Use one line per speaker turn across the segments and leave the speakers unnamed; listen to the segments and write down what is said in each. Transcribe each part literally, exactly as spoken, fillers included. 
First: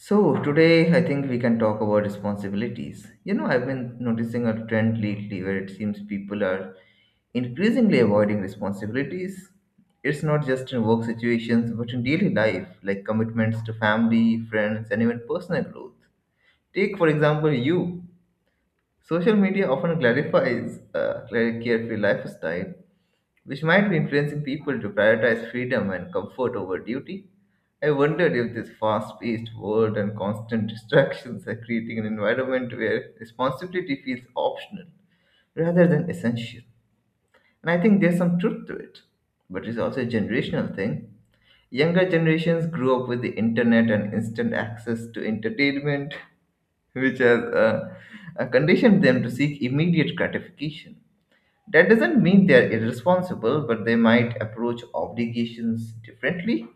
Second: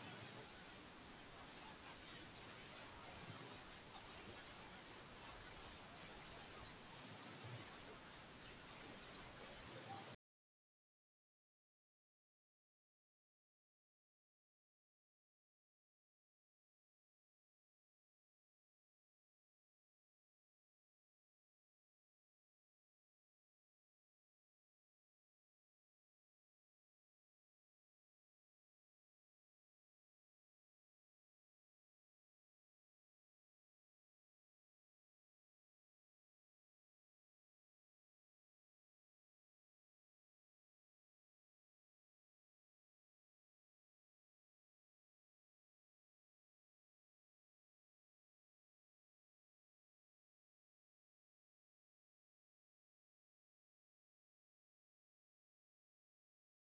So, today I think we can talk about responsibilities. You know, I've been noticing a trend lately where it seems people are increasingly avoiding responsibilities. It's not just in work situations, but in daily life, like commitments to family, friends, and even personal growth. Take, for example, you. Social media often clarifies uh, like carefree lifestyle, which might be influencing people to prioritize freedom and comfort over duty. I wondered if this fast paced world and constant distractions are creating an environment where responsibility feels optional rather than essential. And I think there's some truth to it, but it's also a generational thing. Younger generations grew up with the internet and instant access to entertainment, which has uh, uh, conditioned them to seek immediate gratification. That doesn't mean they are irresponsible, but they might approach obligations differently.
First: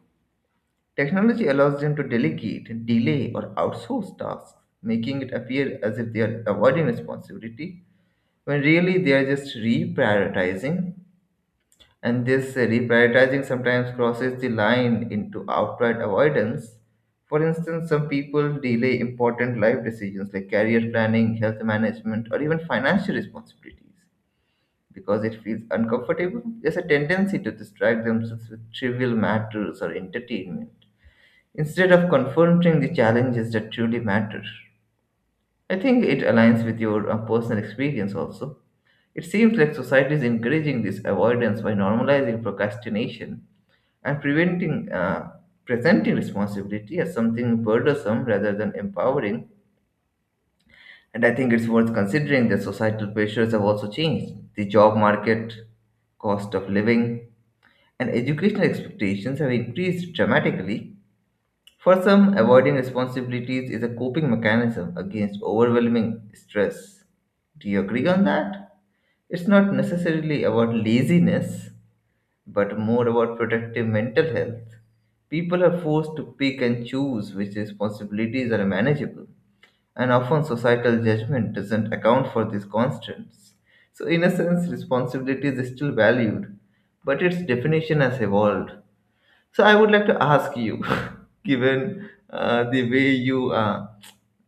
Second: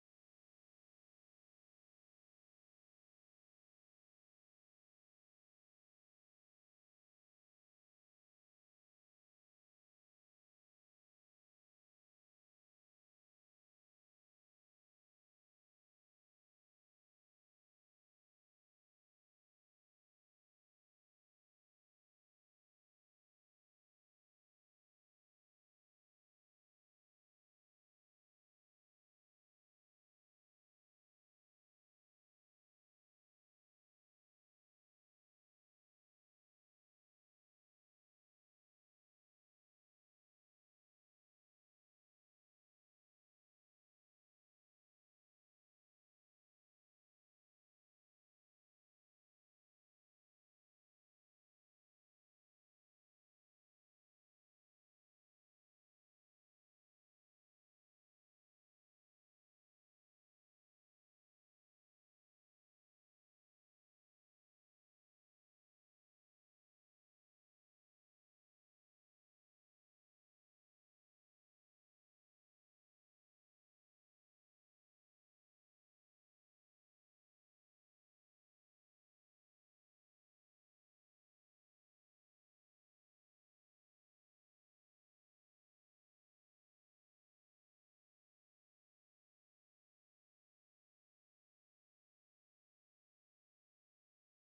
Technology allows them to delegate, delay, or outsource tasks, making it appear as if they are avoiding responsibility, when really they are just reprioritizing. And this uh, reprioritizing sometimes crosses the line into outright avoidance. For instance, some people delay important life decisions like career planning, health management, or even financial responsibilities because it feels uncomfortable, there's a tendency to distract themselves with trivial matters or entertainment instead of confronting the challenges that truly matter. I think it aligns with your uh, personal experience also. It seems like society is encouraging this avoidance by normalizing procrastination and preventing uh, presenting responsibility as something burdensome rather than empowering. And I think it's worth considering that societal pressures have also changed. The job market, cost of living, and educational expectations have increased dramatically. For some, avoiding responsibilities is a coping mechanism against overwhelming stress. Do you agree on that? It's not necessarily about laziness, but more about protective mental health. People are forced to pick and choose which responsibilities are manageable, and often societal judgment doesn't account for these constants. So, in a sense, responsibility is still valued, but its definition has evolved. So I would like to ask you, given uh, the way you uh,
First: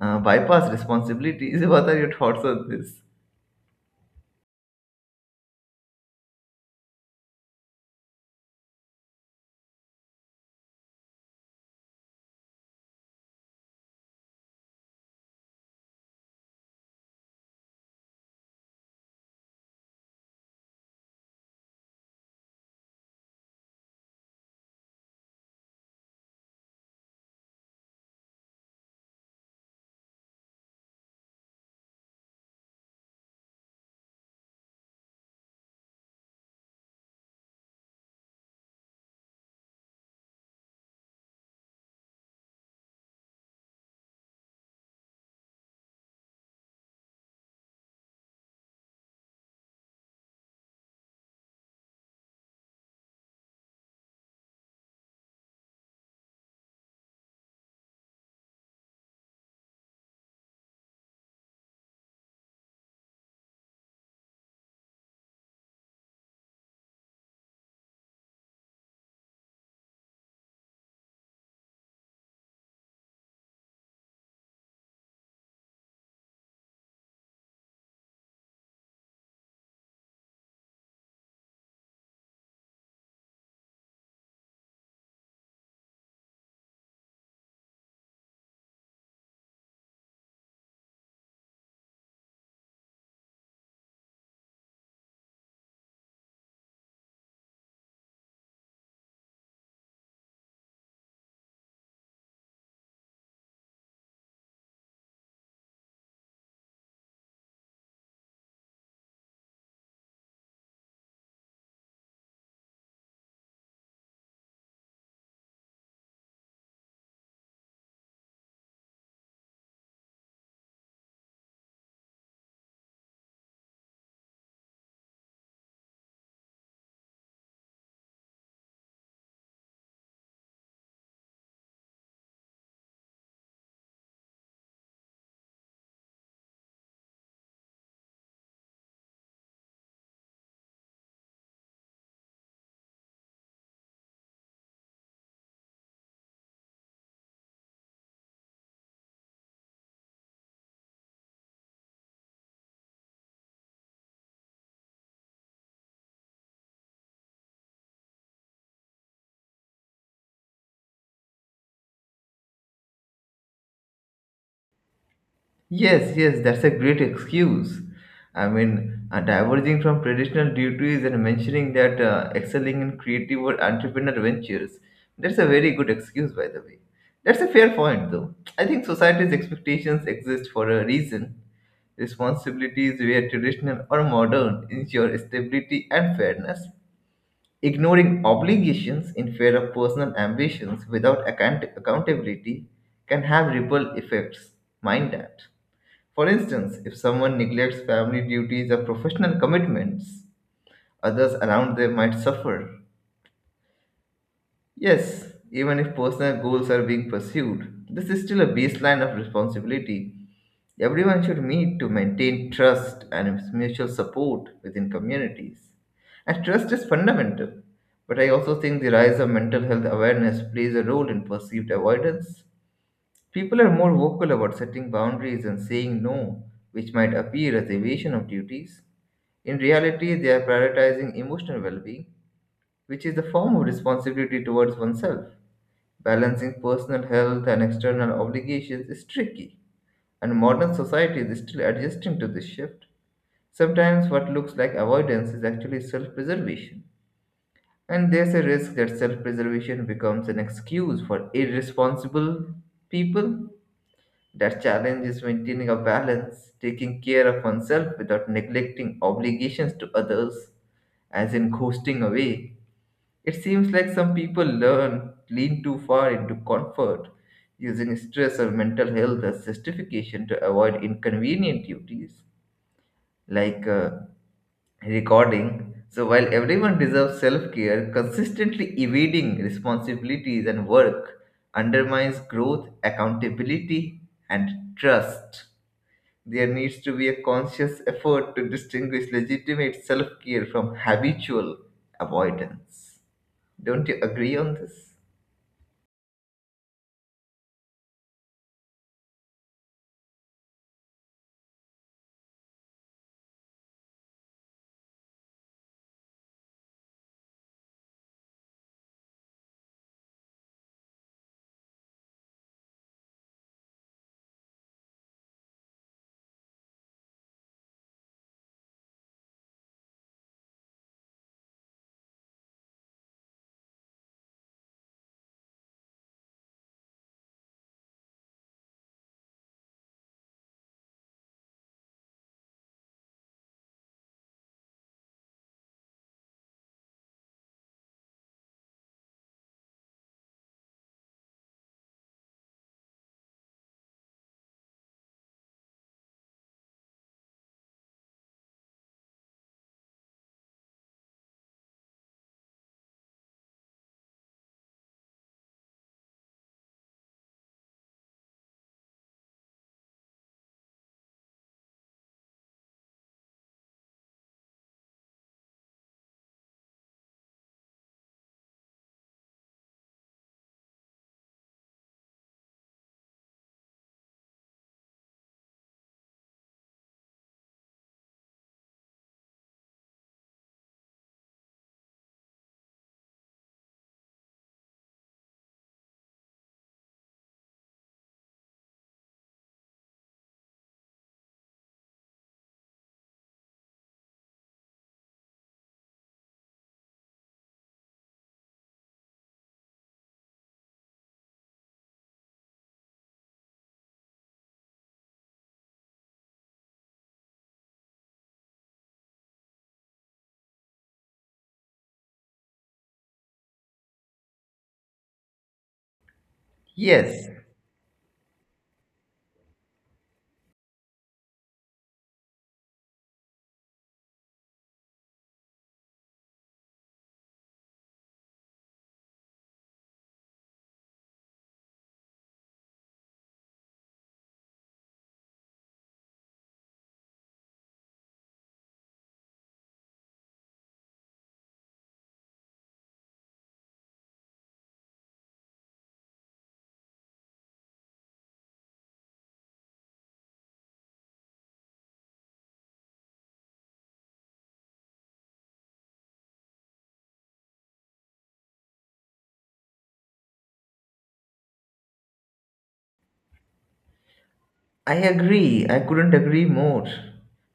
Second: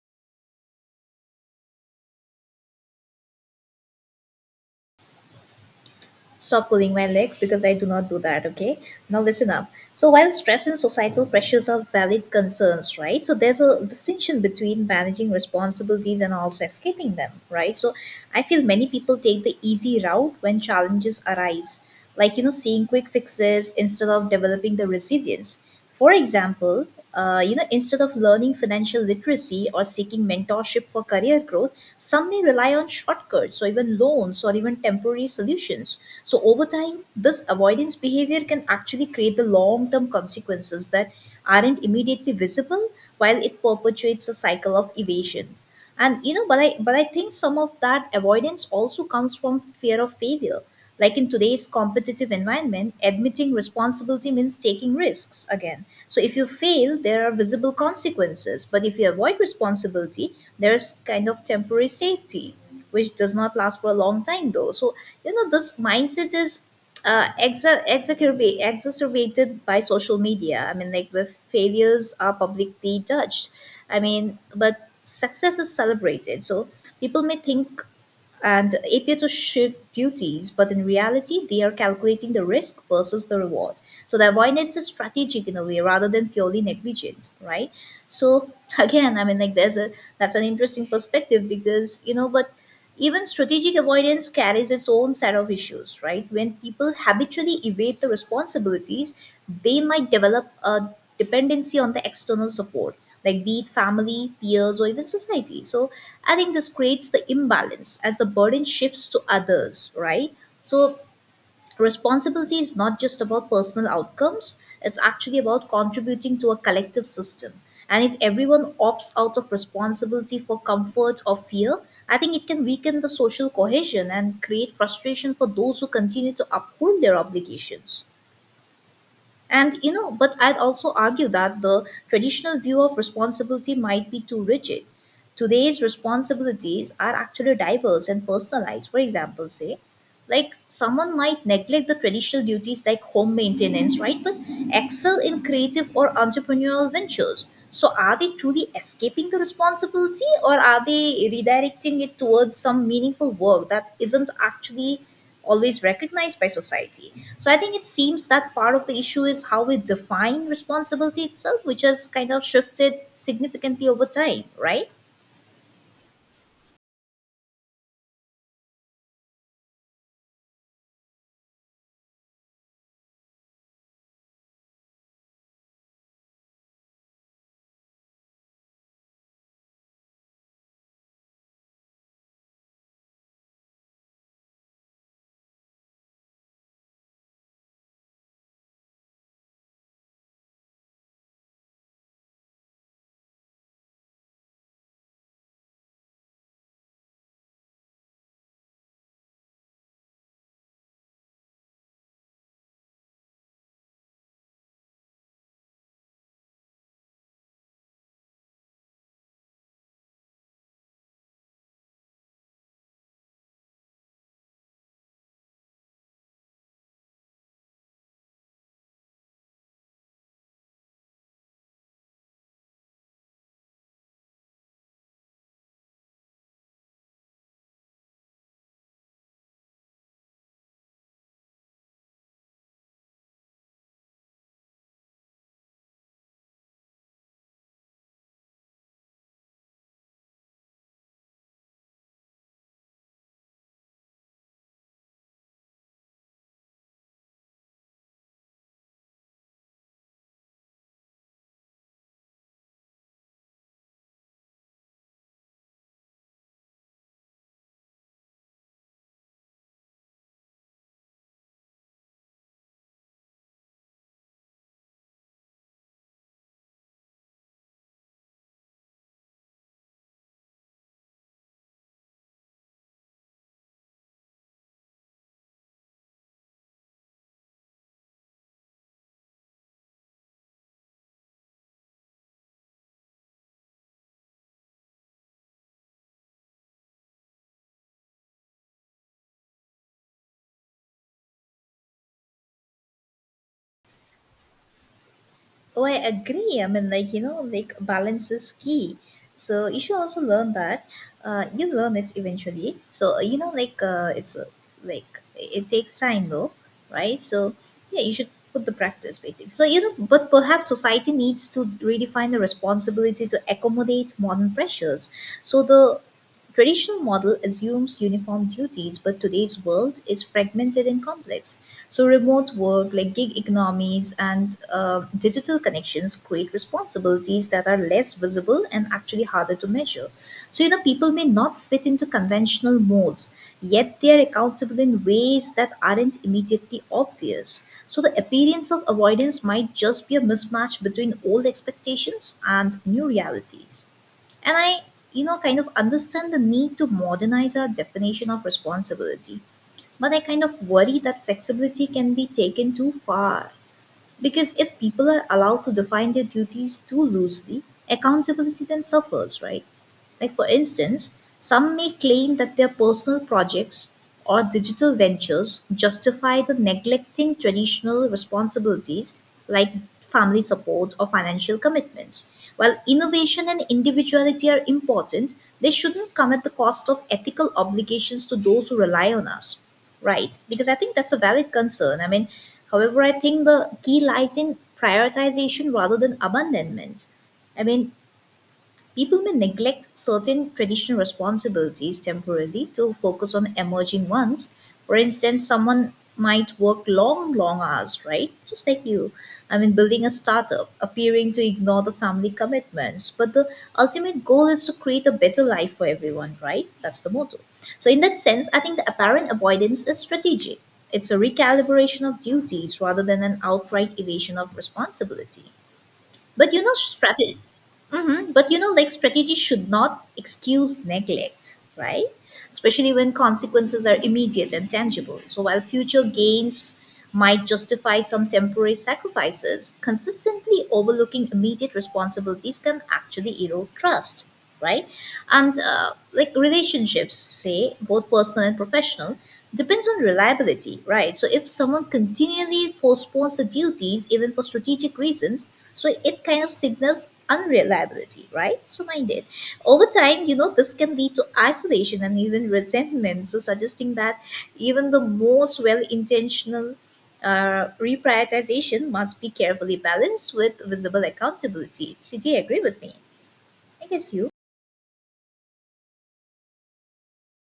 uh, bypass responsibilities, what are your thoughts on this?
Stop pulling my legs because I do not do that, okay? Now listen up. So while stress and societal pressures are valid concerns, right? So there's a distinction between managing responsibilities and also escaping them, right? So I feel many people take the easy route when challenges arise, like you know, seeing quick fixes instead of developing the resilience. For example, uh, you know, instead of learning financial literacy or seeking mentorship for career growth, some may rely on shortcuts or even loans or even temporary solutions. So over time, this avoidance behavior can actually create the long-term consequences that aren't immediately visible while it perpetuates a cycle of evasion. And you know, but i but i think some of that avoidance also comes from fear of failure. Like in today's competitive environment, admitting responsibility means taking risks again. So if you fail there are visible consequences, but if you avoid responsibility there's kind of temporary safety, which does not last for a long time though. So you know, this mindset is uh, exa- exacerb- exacerbated by social media. I mean, like where failures are publicly judged. I mean, but success is celebrated. So people may think and appear to shirk duties, but in reality, they are calculating the risk versus the reward. So the avoidance is strategic in a way rather than purely negligent, right? So again, I mean, like there's a that's an interesting perspective, because you know, but even strategic avoidance carries its own set of issues, right? When people habitually evade the responsibilities, they might develop a dependency on the external support, like be it family, peers, or even society. So I think this creates the imbalance as the burden shifts to others, right? So responsibility is not just about personal outcomes, it's actually about contributing to a collective system. And if everyone opts out of responsibility for comfort or fear, I think it can weaken the social cohesion and create frustration for those who continue to uphold their obligations. And you know, but I'd also argue that the traditional view of responsibility might be too rigid. Today's responsibilities are actually diverse and personalized. For example, say, like someone might neglect the traditional duties like home maintenance, right, but excel in creative or entrepreneurial ventures. So are they truly escaping the responsibility, or are they redirecting it towards some meaningful work that isn't actually always recognized by society? So I think it seems that part of the issue is how we define responsibility itself, which has kind of shifted significantly over time, right?
Yes, yes, that's a great excuse. I mean, uh, diverging from traditional duties and mentioning that uh, excelling in creative or entrepreneur ventures, that's a very good excuse, by the way. That's a fair point, though. I think society's expectations exist for a reason. Responsibilities, whether traditional or modern, ensure stability and fairness. Ignoring obligations in favor of personal ambitions without account- accountability can have ripple effects. Mind that. For instance, if someone neglects family duties or professional commitments, others around them might suffer. Yes, even if personal goals are being pursued, this is still a baseline of responsibility everyone should meet to maintain trust and mutual support within communities. And trust is fundamental, but I also think the rise of mental health awareness plays a role in perceived avoidance. People are more vocal about setting boundaries and saying no, which might appear as evasion of duties. In reality, they are prioritizing emotional well being, which is a form of responsibility towards oneself. Balancing personal health and external obligations is tricky and modern society is still adjusting to this shift. Sometimes what looks like avoidance is actually self preservation. And there's a risk that self preservation becomes an excuse for irresponsible people. That challenge is maintaining a balance, taking care of oneself without neglecting obligations to others, as in coasting away, it seems like some people learn lean too far into comfort, using stress or mental health as justification to avoid inconvenient duties like uh, recording. So while everyone deserves self-care, consistently evading responsibilities and work undermines growth, accountability, and trust. There needs to be a conscious effort to distinguish legitimate self-care from habitual avoidance. Don't you agree on this?
Oh, I agree. I mean, like, you know, like balance is key. So you should also learn that. Uh, you learn it eventually. So, uh, you know, like, uh, it's uh, like it takes time though, right? So, yeah, you should put the practice basically. So, you know, but perhaps society needs to redefine the responsibility to accommodate modern pressures. So the traditional model assumes uniform duties, but today's world is fragmented and complex. So remote work, like gig economies and uh, digital connections, create responsibilities that are less visible and actually harder to measure. So you know, people may not fit into conventional molds, yet they are accountable in ways that aren't immediately obvious. So the appearance of avoidance might just be a mismatch between old expectations and new realities. And I, you know, kind of understand the need to modernize our definition of responsibility, but I kind of worry that flexibility can be taken too far. Because if people are allowed to define their duties too loosely, accountability then suffers, right? Like, for instance, some may claim that their personal projects or digital ventures justify the neglecting traditional responsibilities, like family support or financial commitments. While innovation and individuality are important, they shouldn't come at the cost of ethical obligations to those who rely on us. Right, because I think that's a valid concern. I mean, however, I think the key lies in prioritization rather than abandonment. I mean, people may neglect certain traditional responsibilities temporarily to focus on emerging ones. For instance, someone might work long, long hours, right? Just like you. I mean, building a startup, appearing to ignore the family commitments. But the ultimate goal is to create a better life for everyone, right? That's the motto. So, in that sense, I think the apparent avoidance is strategic. It's a recalibration of duties rather than an outright evasion of responsibility. But you know,
Yes,
strategy. Hmm. But you know, like strategy should not excuse neglect, right? Especially when consequences are immediate and tangible. So while future gains might justify some temporary sacrifices, consistently overlooking immediate responsibilities can actually erode trust, right? And uh, like relationships, say both personal and professional, depends on reliability, right? So if someone continually postpones the duties even for strategic reasons, so it kind of signals unreliability, right? So mind it. Over time, you know, this can lead to isolation and even resentment, so suggesting that even the most well intentional uh, reprioritization must be carefully balanced with visible accountability. So do you agree with me? I guess you.
I agree. I couldn't agree more.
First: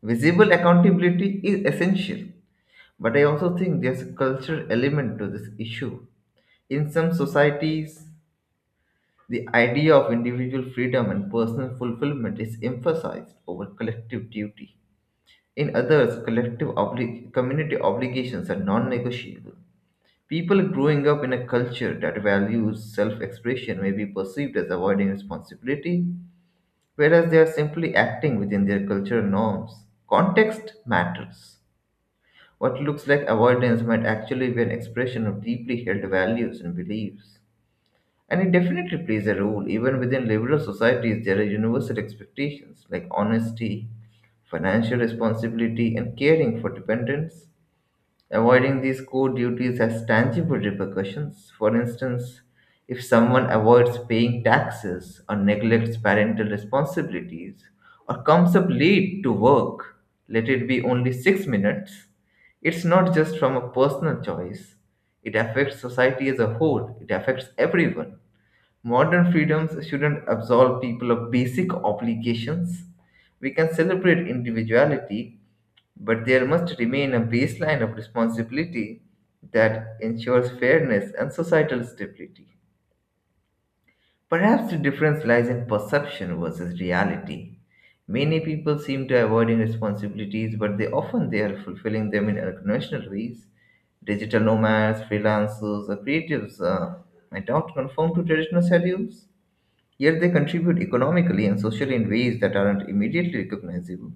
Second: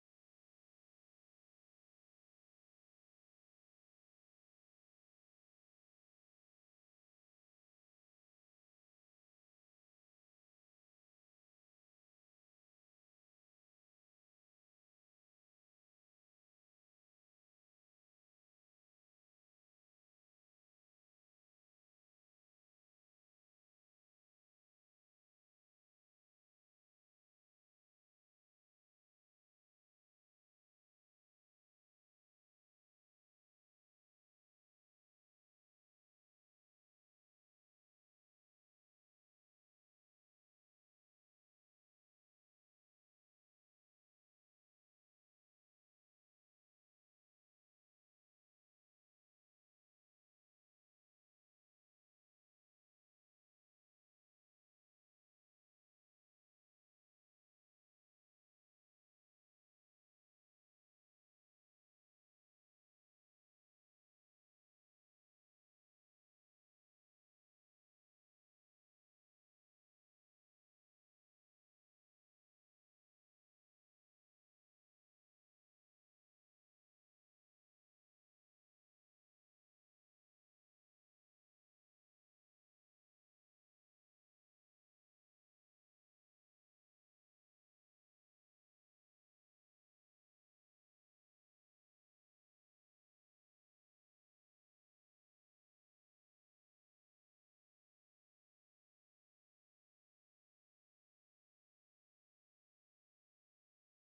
Visible accountability is essential, but I also think there's a cultural element to this issue. In some societies, the idea of individual freedom and personal fulfillment is emphasized over collective duty. In others, collective obli- community obligations are non negotiable. People growing up in a culture that values self expression may be perceived as avoiding responsibility whereas they are simply acting within their cultural norms. Context matters. What looks like avoidance might actually be an expression of deeply held values and beliefs. And it definitely plays a role. Even within liberal societies, there are universal expectations like honesty, financial responsibility, and caring for dependents. Avoiding these core duties has tangible repercussions. For instance, if someone avoids paying taxes or neglects parental responsibilities or comes up late to work, let it be only six minutes, it's not just from a personal choice. It affects society as a whole, it affects everyone. Modern freedoms shouldn't absolve people of basic obligations. We can celebrate individuality, but there must remain a baseline of responsibility that ensures fairness and societal stability. Perhaps the difference lies in perception versus reality. Many people seem to avoiding responsibilities, but they often they are fulfilling them in unconventional ways. Digital nomads, freelancers, or creatives uh, might not conform to traditional schedules. Yet they contribute economically and socially in ways that aren't immediately recognizable.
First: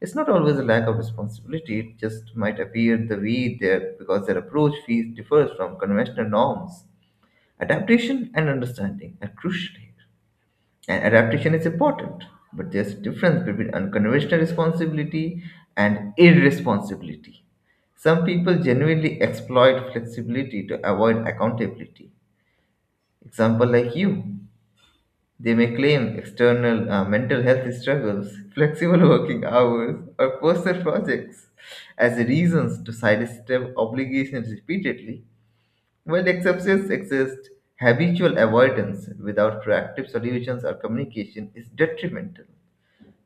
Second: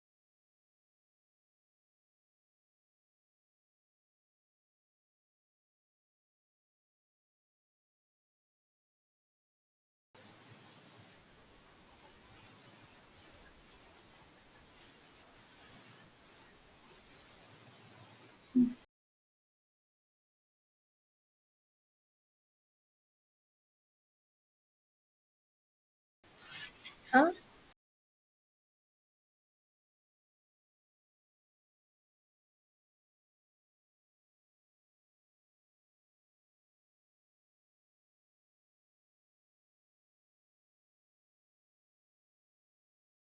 It's not always a lack of responsibility, it just might appear the way there because their approach fees differs from conventional norms. Adaptation and understanding are crucial here. And adaptation is important, but there's a difference between unconventional responsibility and irresponsibility. Some people genuinely exploit flexibility to avoid accountability. Example like you, they may claim external uh,
Huh?
mental health struggles, flexible working hours, or personal projects as reasons to sidestep obligations repeatedly, while exceptions exist. Habitual avoidance without proactive solutions or communication is detrimental.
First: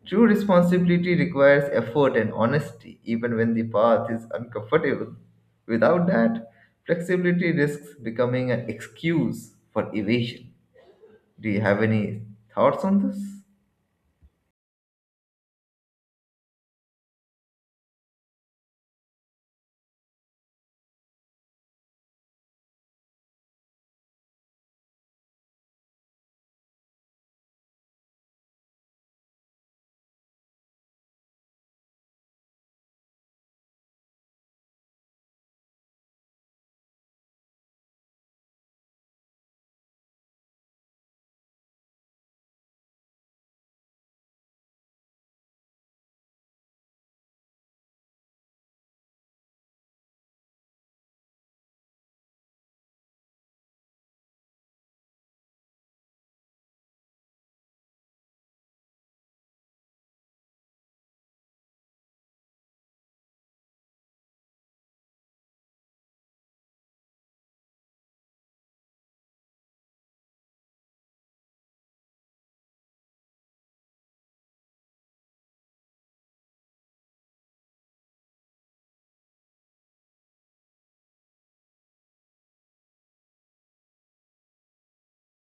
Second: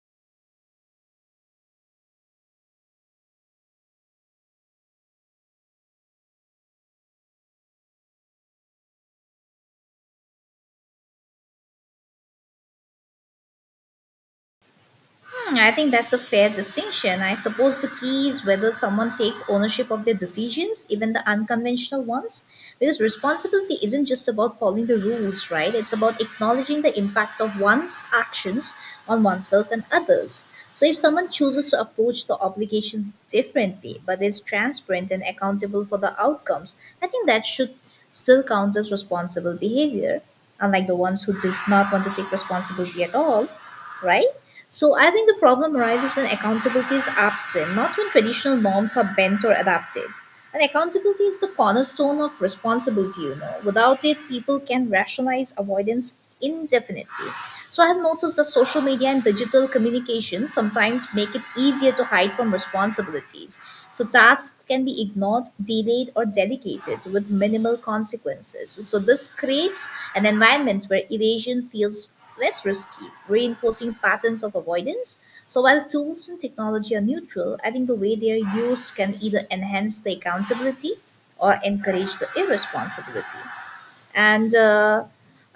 True responsibility requires effort and honesty, even when the path is uncomfortable. Without that, flexibility risks becoming an excuse for evasion. Do you have any thoughts on this?
Hmm, I think that's a fair distinction. I suppose the key is whether someone takes ownership of their decisions, even the unconventional ones, because responsibility isn't just about following the rules, right? It's about acknowledging the impact of one's actions on oneself and others. So if someone chooses to approach the obligations differently, but is transparent and accountable for the outcomes, I think that should still count as responsible behavior, unlike the ones who does not want to take responsibility at all, right? So I think the problem arises when accountability is absent, not when traditional norms are bent or adapted. And accountability is the cornerstone of responsibility, you know. Without it, people can rationalize avoidance indefinitely. So I have noticed that social media and digital communication sometimes make it easier to hide from responsibilities. So tasks can be ignored, delayed, or delegated with minimal consequences. So this creates an environment where evasion feels less risky, reinforcing patterns of avoidance. So while tools and technology are neutral, I think the way they are used can either enhance the accountability or encourage the irresponsibility. And uh,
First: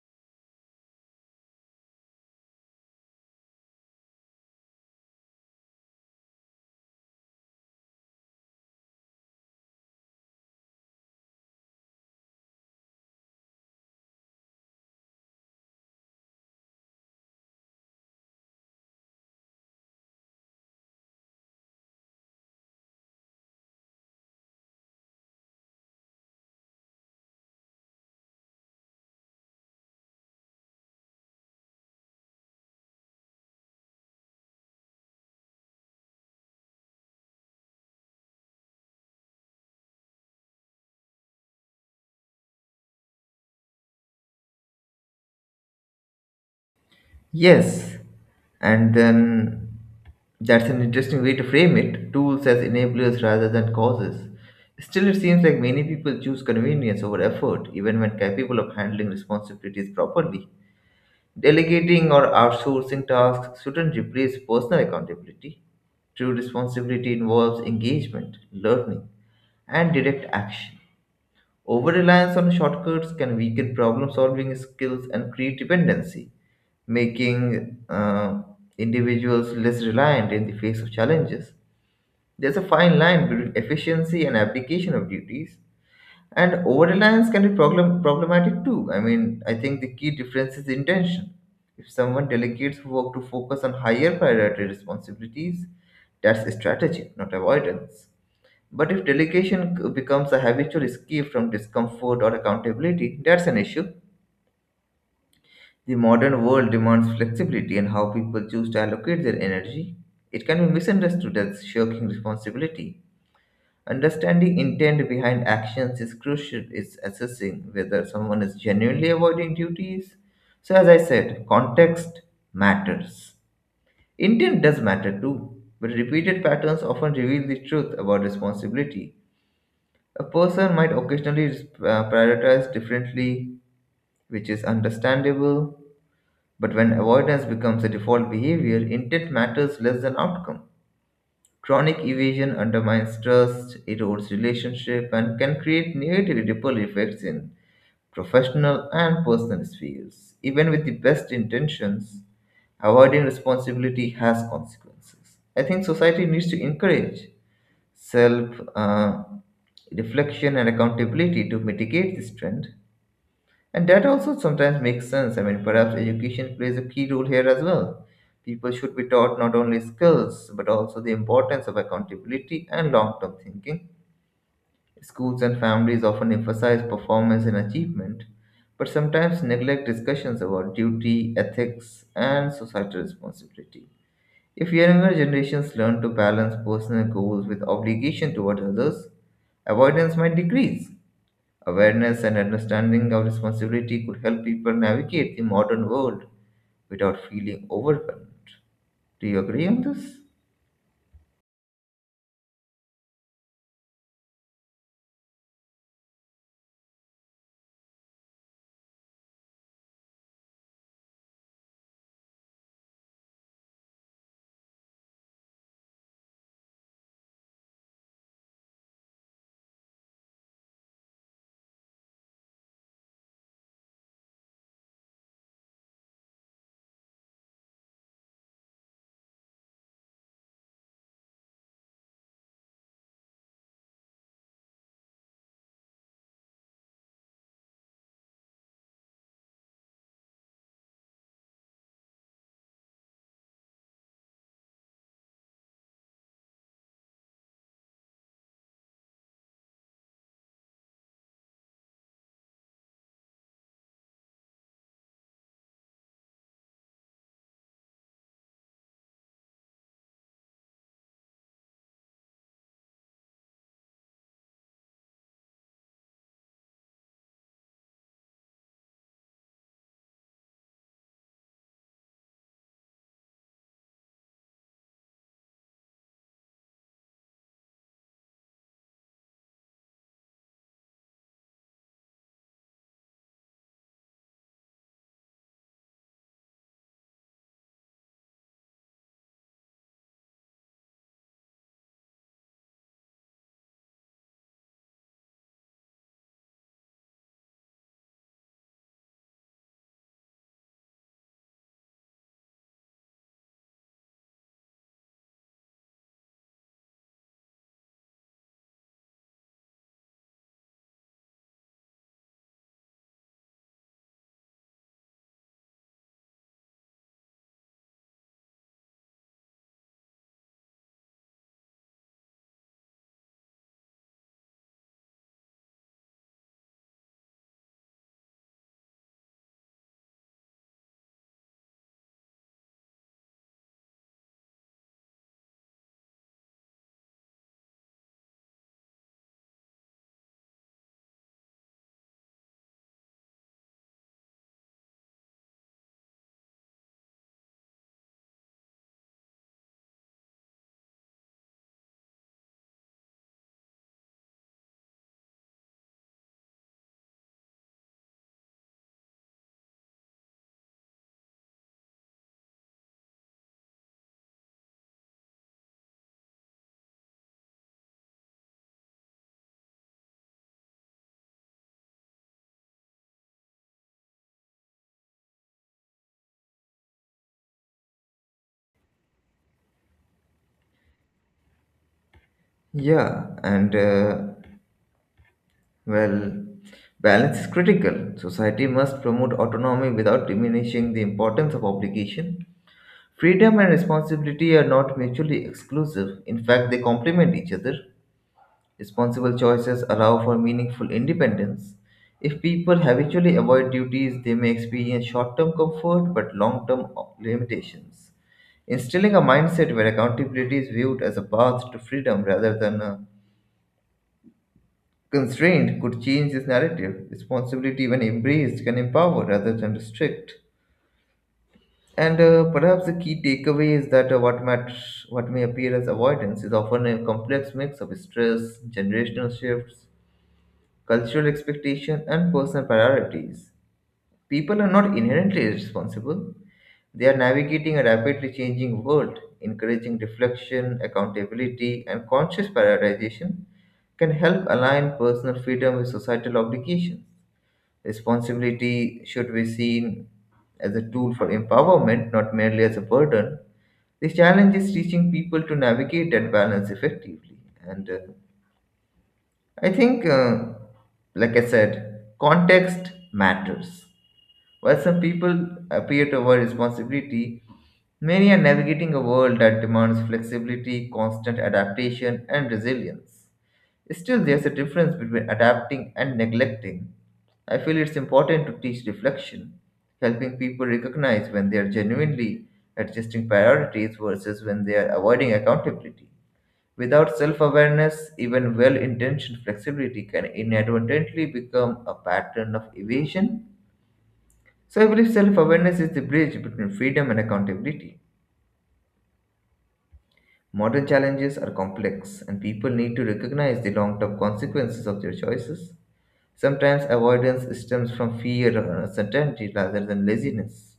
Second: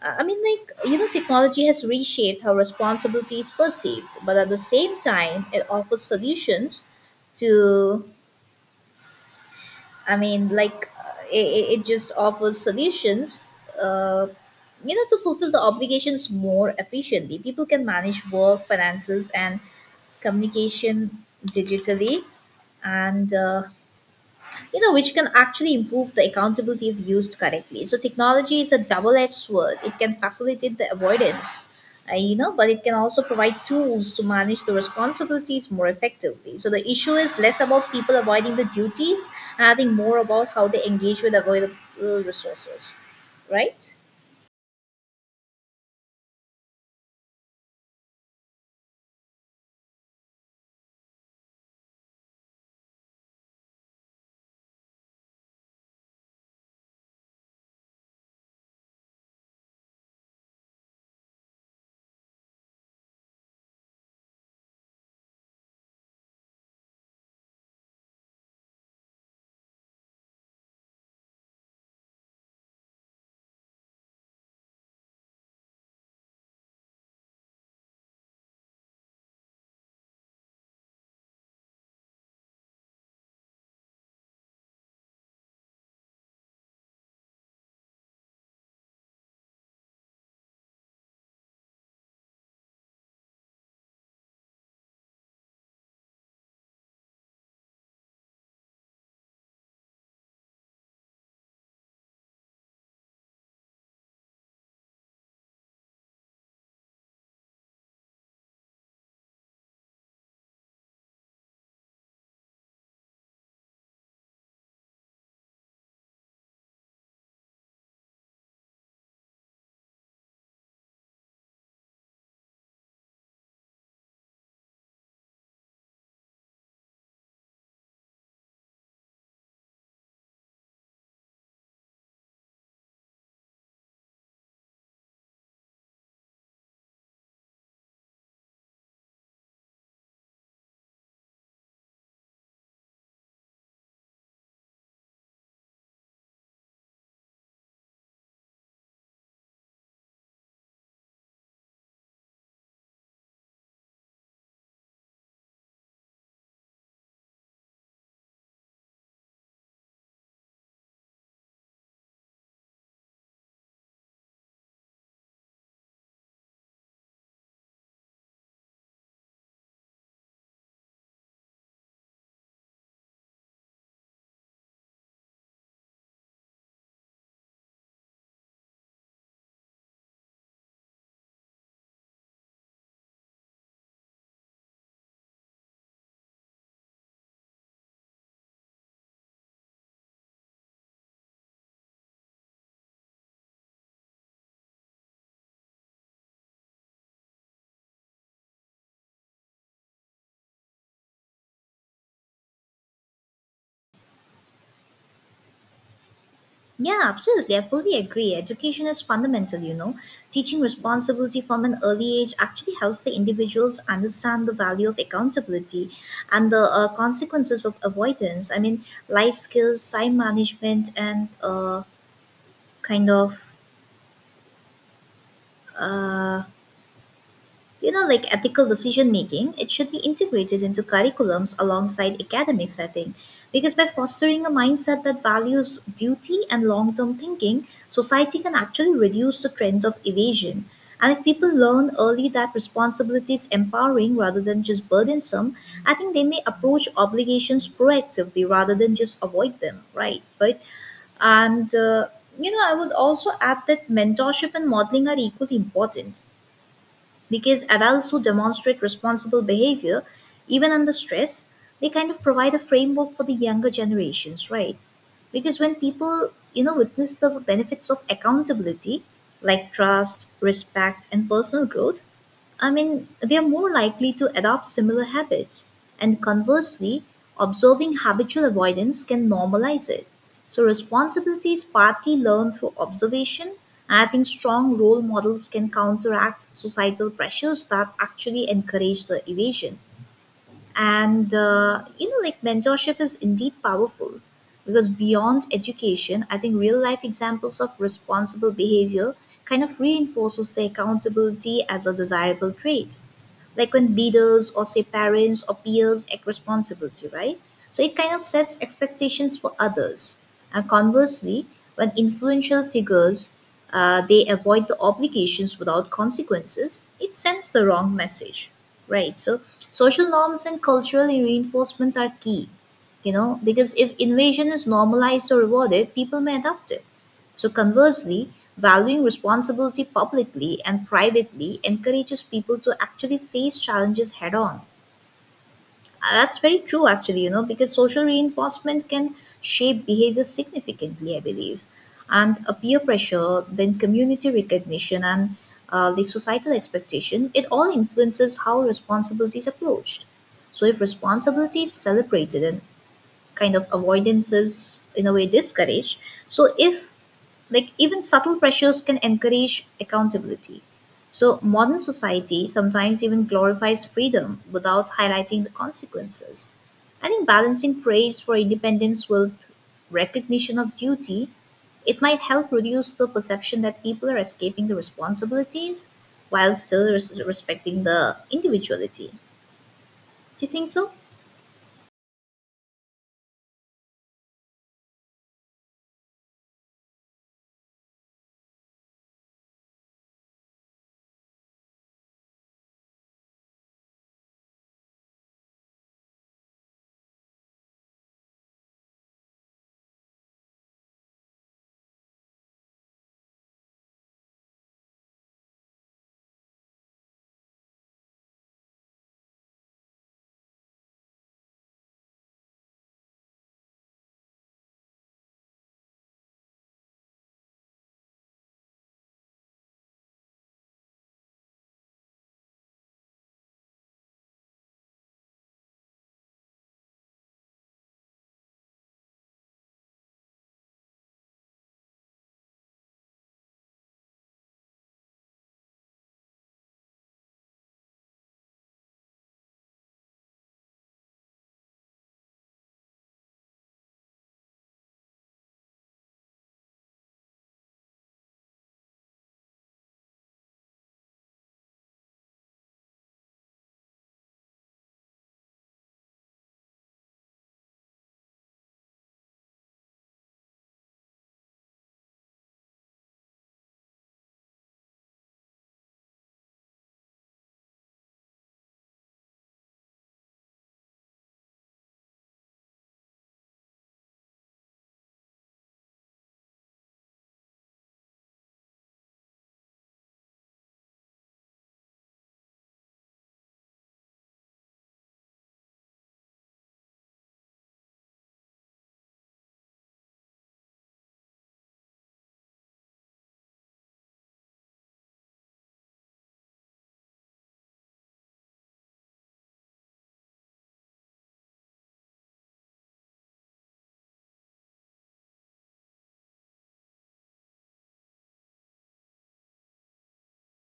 I mean, like, you know, technology has reshaped how responsibility is perceived, but at the same time, it offers solutions to, I mean, like uh, it, it just offers solutions, uh, you know, to fulfill the obligations more efficiently. People can manage work, finances, and communication digitally, and uh, you know, which can actually improve the accountability if used correctly. So technology is a double-edged sword. It can facilitate the avoidance, uh, you know, but it can also provide tools to manage the responsibilities more effectively. So the issue is less about people avoiding the duties, and I think more about how they engage with available resources, right?
Yes, and then that's an interesting way to frame it, tools as enablers rather than causes. Still, it seems like many people choose convenience over effort, even when capable of handling responsibilities properly. Delegating or outsourcing tasks shouldn't replace personal accountability. True responsibility involves engagement, learning, and direct action. Over reliance on shortcuts can weaken problem solving skills and create dependency, making uh, individuals less reliant in the face of challenges. There's a fine line between efficiency and application of duties, and over reliance can be problem- problematic too. I mean, I think the key difference is intention. If someone delegates work to focus on higher priority responsibilities, that's strategy, not avoidance. But if delegation c- becomes a habitual escape from discomfort or accountability, that's an issue. The modern world demands flexibility in how people choose to allocate their energy. It can be misunderstood as shirking responsibility. Understanding intent behind actions is crucial in assessing whether someone is genuinely avoiding duties. So, as I said, context matters. Intent does matter too, but repeated patterns often reveal the truth about responsibility. A person might occasionally uh, prioritize differently, which is understandable. But when avoidance becomes a default behavior, intent matters less than outcome. Chronic evasion undermines trust, erodes relationship, and can create negative ripple effects in professional and personal spheres. Even with the best intentions, avoiding responsibility has consequences. I think society needs to encourage self uh, reflection and accountability to mitigate this trend. And that also sometimes makes sense. I mean, perhaps education plays a key role here as well. People should be taught not only skills, but also the importance of accountability and long term thinking. Schools and families often emphasize performance and achievement, but sometimes neglect discussions about duty, ethics, and societal responsibility. If younger generations learn to balance personal goals with obligation toward others, avoidance might decrease. Awareness and understanding of responsibility could help people navigate the modern world without feeling overwhelmed. Do you agree on this?
Yeah, absolutely. I fully agree. Education is fundamental, you know. Teaching responsibility from an early age actually helps the individuals understand the value of accountability and the uh, consequences of avoidance. I mean, life skills, time management, and uh, kind of. Uh, You know, like ethical decision making, it should be integrated into curriculums alongside academics, I think. Because by fostering a mindset that values duty and long term thinking, society can actually reduce the trend of evasion. And if people learn early that responsibility is empowering rather than just burdensome, I think they may approach obligations proactively rather than just avoid them, right? But and uh, you know, I would also add that mentorship and modeling are equally important, because adults who demonstrate responsible behavior, even under stress, they kind of provide a framework for the younger generations, right? Because when people, you know, witness the benefits of accountability, like trust, respect, and personal growth, I mean, they are more likely to adopt similar habits. And conversely, observing habitual avoidance can normalize it. So, responsibility is partly learned through observation. And I think strong role models can counteract societal pressures that actually encourage the evasion. And, uh, you know, like mentorship is indeed powerful, because beyond education, I think real life examples of responsible behavior kind of reinforces the accountability as a desirable trait. Like when leaders or say parents or peers act responsibility, right? So it kind of sets expectations for others. And conversely, when influential figures uh, they avoid the obligations without consequences, it sends the wrong message, right? So social norms and cultural reinforcements are key, you know, because if invasion is normalized or rewarded, people may adopt it. So conversely, valuing responsibility publicly and privately encourages people to actually face challenges head on. Uh, That's very true, actually, you know, because social reinforcement can shape behavior significantly, I believe. And a peer pressure, then community recognition, and uh, the societal expectation, it all influences how responsibility is approached. So if responsibility is celebrated and kind of avoidance is in a way discouraged, so if like even subtle pressures can encourage accountability. So modern society sometimes even glorifies freedom without highlighting the consequences. I think balancing praise for independence with recognition of duty, it might help reduce the perception that people are escaping the responsibilities while still res- respecting the individuality. Do you think so?
Yeah, and uh, well, balance is critical. Society must promote autonomy without diminishing the importance of obligation. Freedom and responsibility are not mutually exclusive, in fact, they complement each other. Responsible choices allow for meaningful independence. If people habitually avoid duties, they may experience short term comfort but long term limitations. Instilling a mindset where accountability is viewed as a path to freedom rather than a constraint could change this narrative. Responsibility, when embraced, can empower rather than restrict. And uh, perhaps the key takeaway is that uh, what, mat- what may appear as avoidance is often a complex mix of stress, generational shifts, cultural expectation, and personal priorities. People are not inherently responsible. They are navigating a rapidly changing world. Encouraging reflection, accountability, and conscious prioritization can help align personal freedom with societal obligations. Responsibility should be seen as a tool for empowerment, not merely as a burden. The challenge is teaching people to navigate that balance effectively. And uh, I think, uh, like I said, context matters. While some people appear to avoid responsibility, many are navigating a world that demands flexibility, constant adaptation, and resilience. Still, there's a difference between adapting and neglecting. I feel it's important to teach reflection, helping people recognize when they are genuinely adjusting priorities versus when they are avoiding accountability. Without self awareness, even well intentioned flexibility can inadvertently become a pattern of evasion. So, I believe self awareness is the bridge between freedom and accountability. Modern challenges are complex, and people need to recognize the long term consequences of their choices. Sometimes avoidance stems from fear or uncertainty rather than laziness.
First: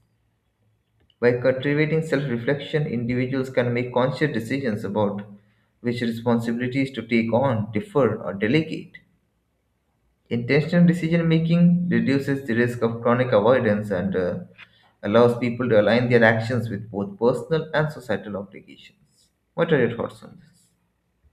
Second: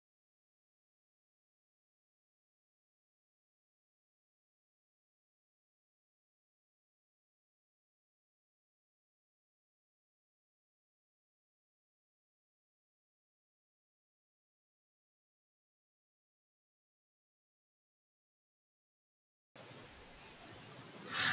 By cultivating self reflection, individuals can make conscious decisions about which responsibilities to take on, defer, or delegate. Intentional decision making reduces the risk of chronic avoidance and uh, allows people to align their actions with both personal and societal obligations. What are your thoughts on this?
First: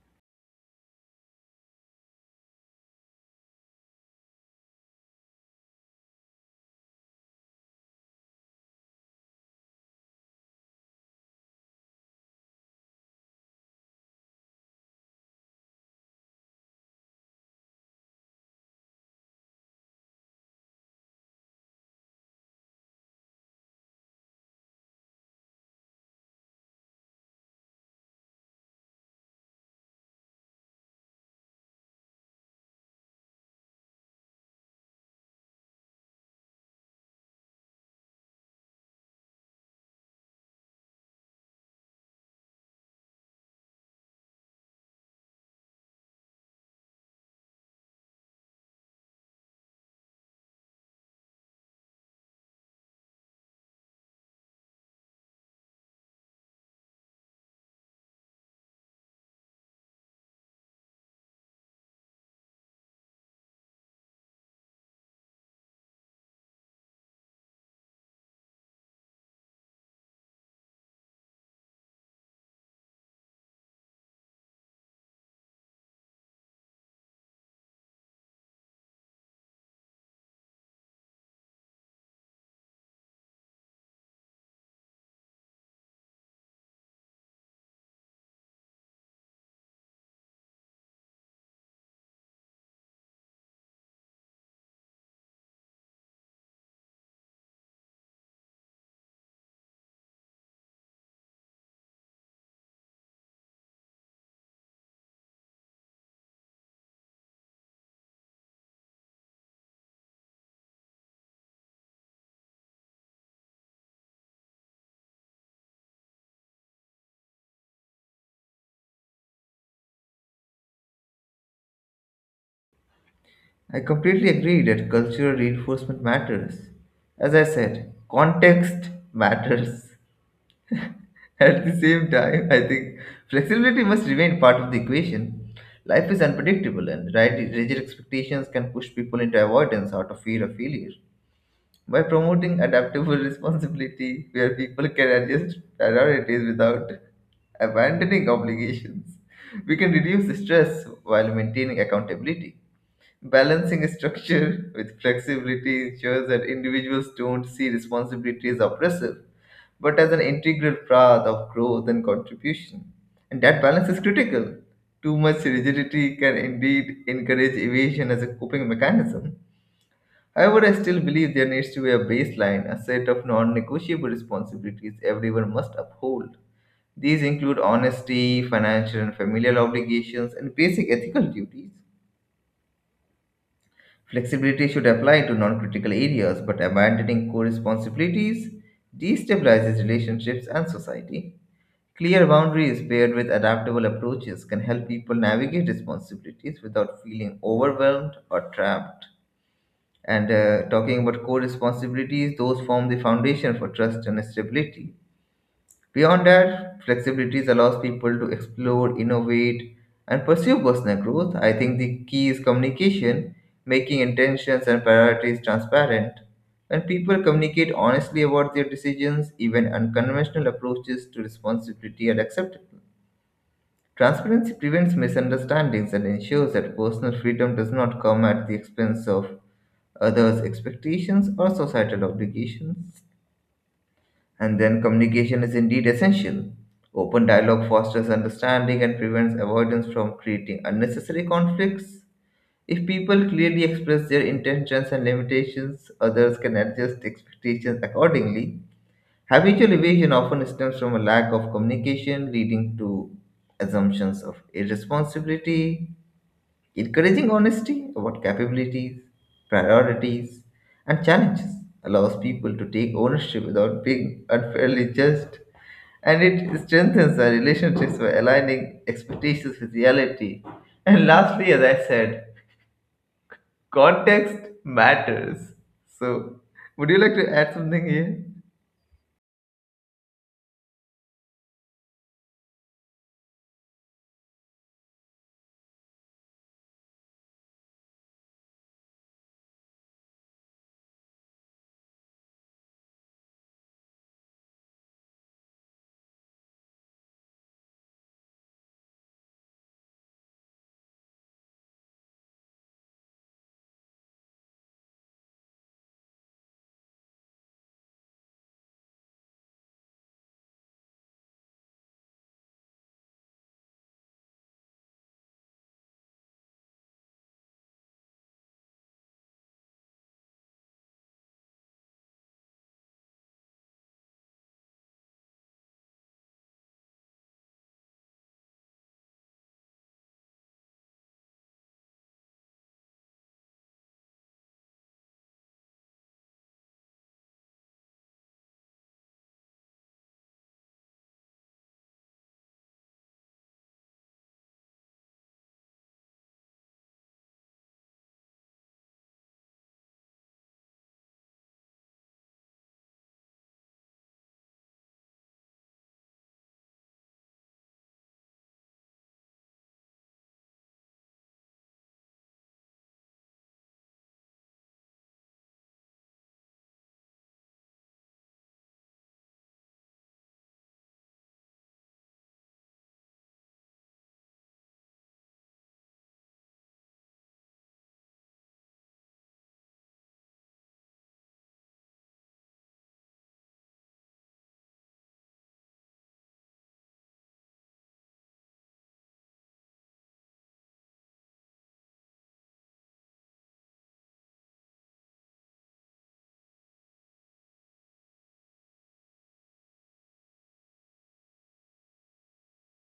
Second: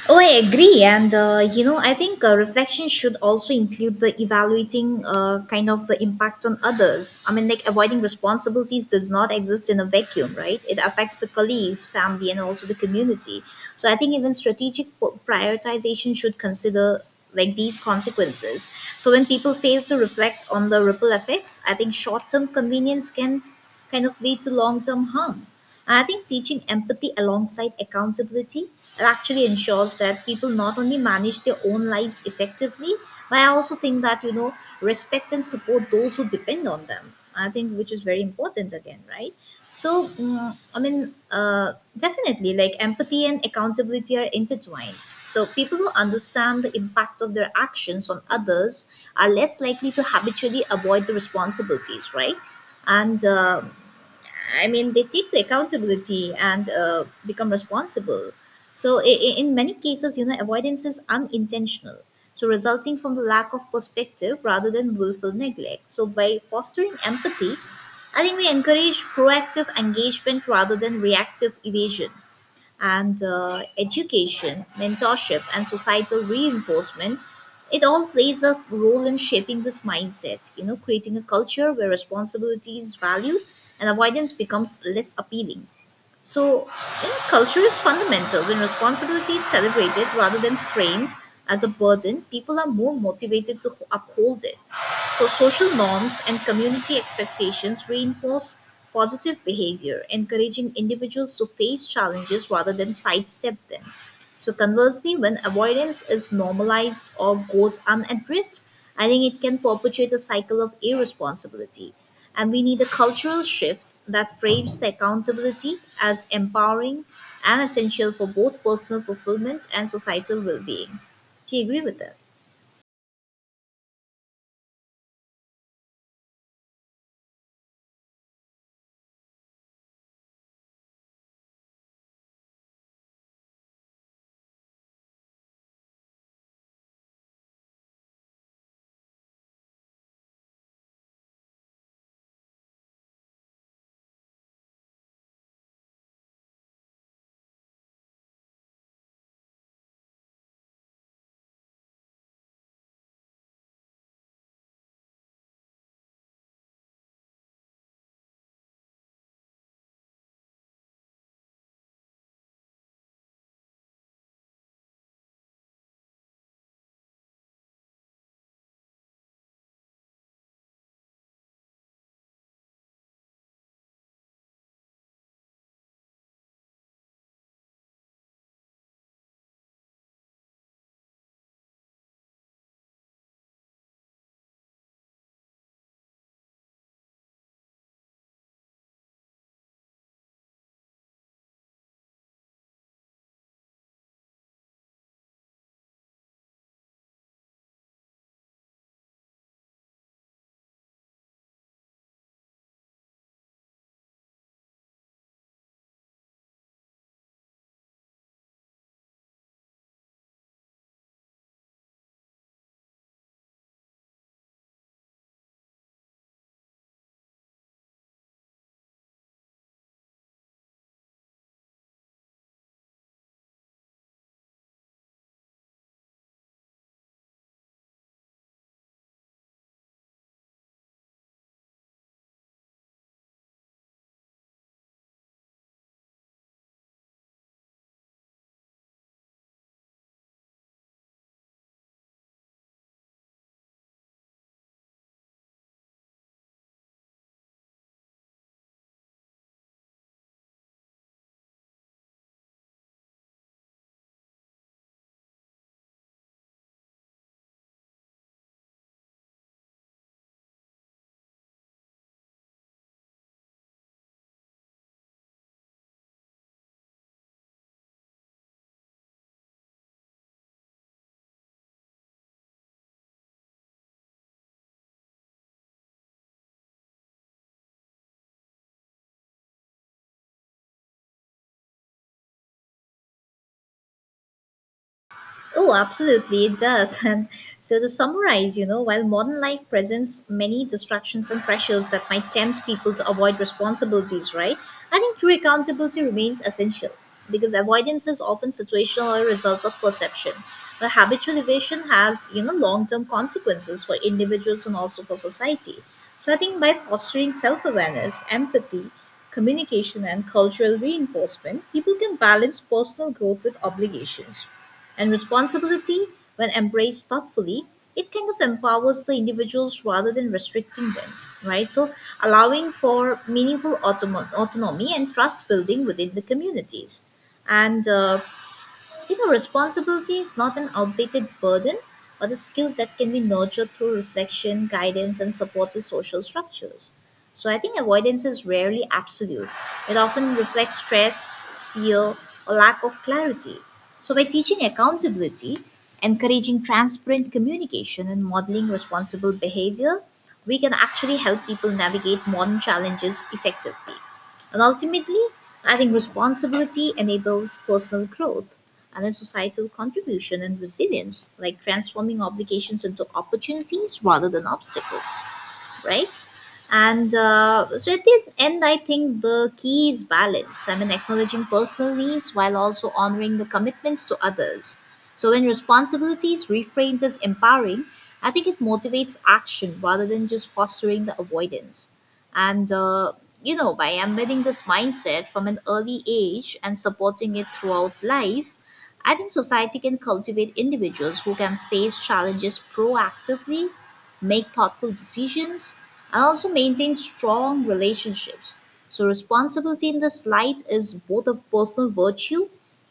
Oh, I agree. And, uh, you know, I think uh, reflection should also include the evaluating uh, kind of the impact on others. I mean, like avoiding responsibilities does not exist in a vacuum, right? It affects the colleagues, family, and also the community. So I think even strategic po- prioritization should consider like these consequences. So when people fail to reflect on the ripple effects, I think short term convenience can kind of lead to long term harm. I think teaching empathy alongside accountability actually ensures that people not only manage their own lives effectively, but I also think that, you know, respect and support those who depend on them. I think which is very important again, right? So, mm, I mean, uh, definitely, like empathy and accountability are intertwined. So, people who understand the impact of their actions on others are less likely to habitually avoid the responsibilities, right? And uh, I mean, they take the accountability and uh, become responsible. So, i- i- in many cases, you know, avoidance is unintentional. So, resulting from the lack of perspective rather than willful neglect. So, by fostering empathy, I think we encourage proactive engagement rather than reactive evasion and uh, education, mentorship, and societal reinforcement, it all plays a role in shaping this mindset, you know, creating a culture where responsibility is valued and avoidance becomes less appealing. So, you culture is fundamental. When responsibility is celebrated rather than framed as a burden, people are more motivated to uphold it. So, social norms and community expectations reinforce positive behavior, encouraging individuals to face challenges rather than sidestep them. So conversely, when avoidance is normalized or goes unaddressed, I think it can perpetuate a cycle of irresponsibility. And we need a cultural shift that frames the accountability as empowering and essential for both personal fulfillment and societal well being. Do you agree with that?
I completely agree that cultural reinforcement matters. As I said, context matters. At the same time, I think flexibility must remain part of the equation. Life is unpredictable, and right, rigid expectations can push people into avoidance out of fear of failure. By promoting adaptable responsibility, where people can adjust priorities without abandoning obligations, we can reduce stress while maintaining accountability. Balancing structure with flexibility ensures that individuals don't see responsibility as oppressive, but as an integral path of growth and contribution. And that balance is critical. Too much rigidity can indeed encourage evasion as a coping mechanism. However, I still believe there needs to be a baseline, a set of non negotiable responsibilities everyone must uphold. These include honesty, financial and familial obligations, and basic ethical duties. Flexibility should apply to non critical areas, but abandoning core responsibilities destabilizes relationships and society. Clear boundaries paired with adaptable approaches can help people navigate responsibilities without feeling overwhelmed or trapped. And uh, talking about core responsibilities, those form the foundation for trust and stability. Beyond that, flexibilities allows people to explore, innovate, and pursue personal growth. I think the key is communication, making intentions and priorities transparent. When people communicate honestly about their decisions, even unconventional approaches to responsibility are acceptable. Transparency prevents misunderstandings and ensures that personal freedom does not come at the expense of others' expectations, or societal obligations. And then communication is indeed essential. Open dialogue fosters understanding and prevents avoidance from creating unnecessary conflicts. If people clearly express their intentions and limitations, others can adjust expectations accordingly. Habitual evasion often stems from a lack of communication, leading to assumptions of irresponsibility. Encouraging honesty about capabilities, priorities, and challenges allows people to take ownership without being unfairly judged, and it strengthens our relationships by aligning expectations with reality. And lastly, as I said, context matters. So, would you like to add something here?
Oh, absolutely, it does. And so, to summarize, you know, while modern life presents many distractions and pressures that might tempt people to avoid responsibilities, right? I think true accountability remains essential because avoidance is often situational or a result of perception. But habitual evasion has, you know, long term consequences for individuals and also for society. So, I think by fostering self awareness, empathy, communication, and cultural reinforcement, people can balance personal growth with obligations and responsibility, when embraced thoughtfully, it kind of empowers the individuals rather than restricting them, right? So, allowing for meaningful automo- autonomy and trust building within the communities. And uh, you know, responsibility is not an outdated burden, but a skill that can be nurtured through reflection, guidance, and supportive social structures. So I think avoidance is rarely absolute. It often reflects stress, fear, or lack of clarity. So by teaching accountability, encouraging transparent communication, and modeling responsible behavior, we can actually help people navigate modern challenges effectively. And ultimately, I think responsibility enables personal growth and then societal contribution and resilience, like transforming obligations into opportunities rather than obstacles right? And uh, so at the end, I think the key is balance. I mean, acknowledging personal needs while also honoring the commitments to others. So when responsibility is reframed as empowering, I think it motivates action rather than just fostering the avoidance. And, uh, you know, by embedding this mindset from an early age and supporting it throughout life, I think society can cultivate individuals who can face challenges proactively, make thoughtful decisions, and also maintain strong relationships. So responsibility in this light is both a personal virtue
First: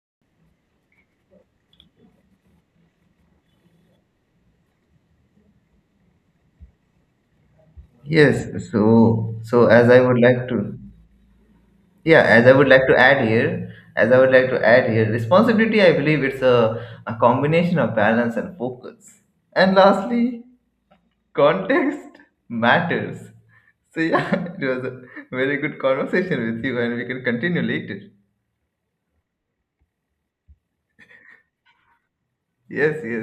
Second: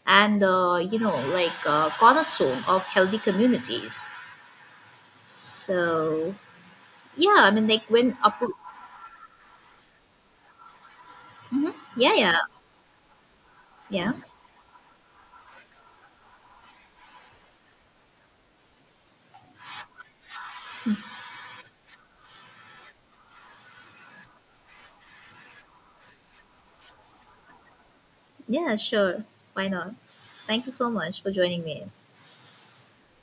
and uh, you know like a cornerstone of healthy communities. So yeah, I mean like when appro-
Yes, so so as I would like to
yeah,
Yeah,
yeah,
as I would like to add here, as
yeah.
I would like to add here, responsibility, I believe it's a, a combination of balance and focus. And lastly, context matters. So yeah, it was a very good conversation with you and we can continue later.
Yeah, sure, why not? Thank you so much for joining me.
Yes, yes.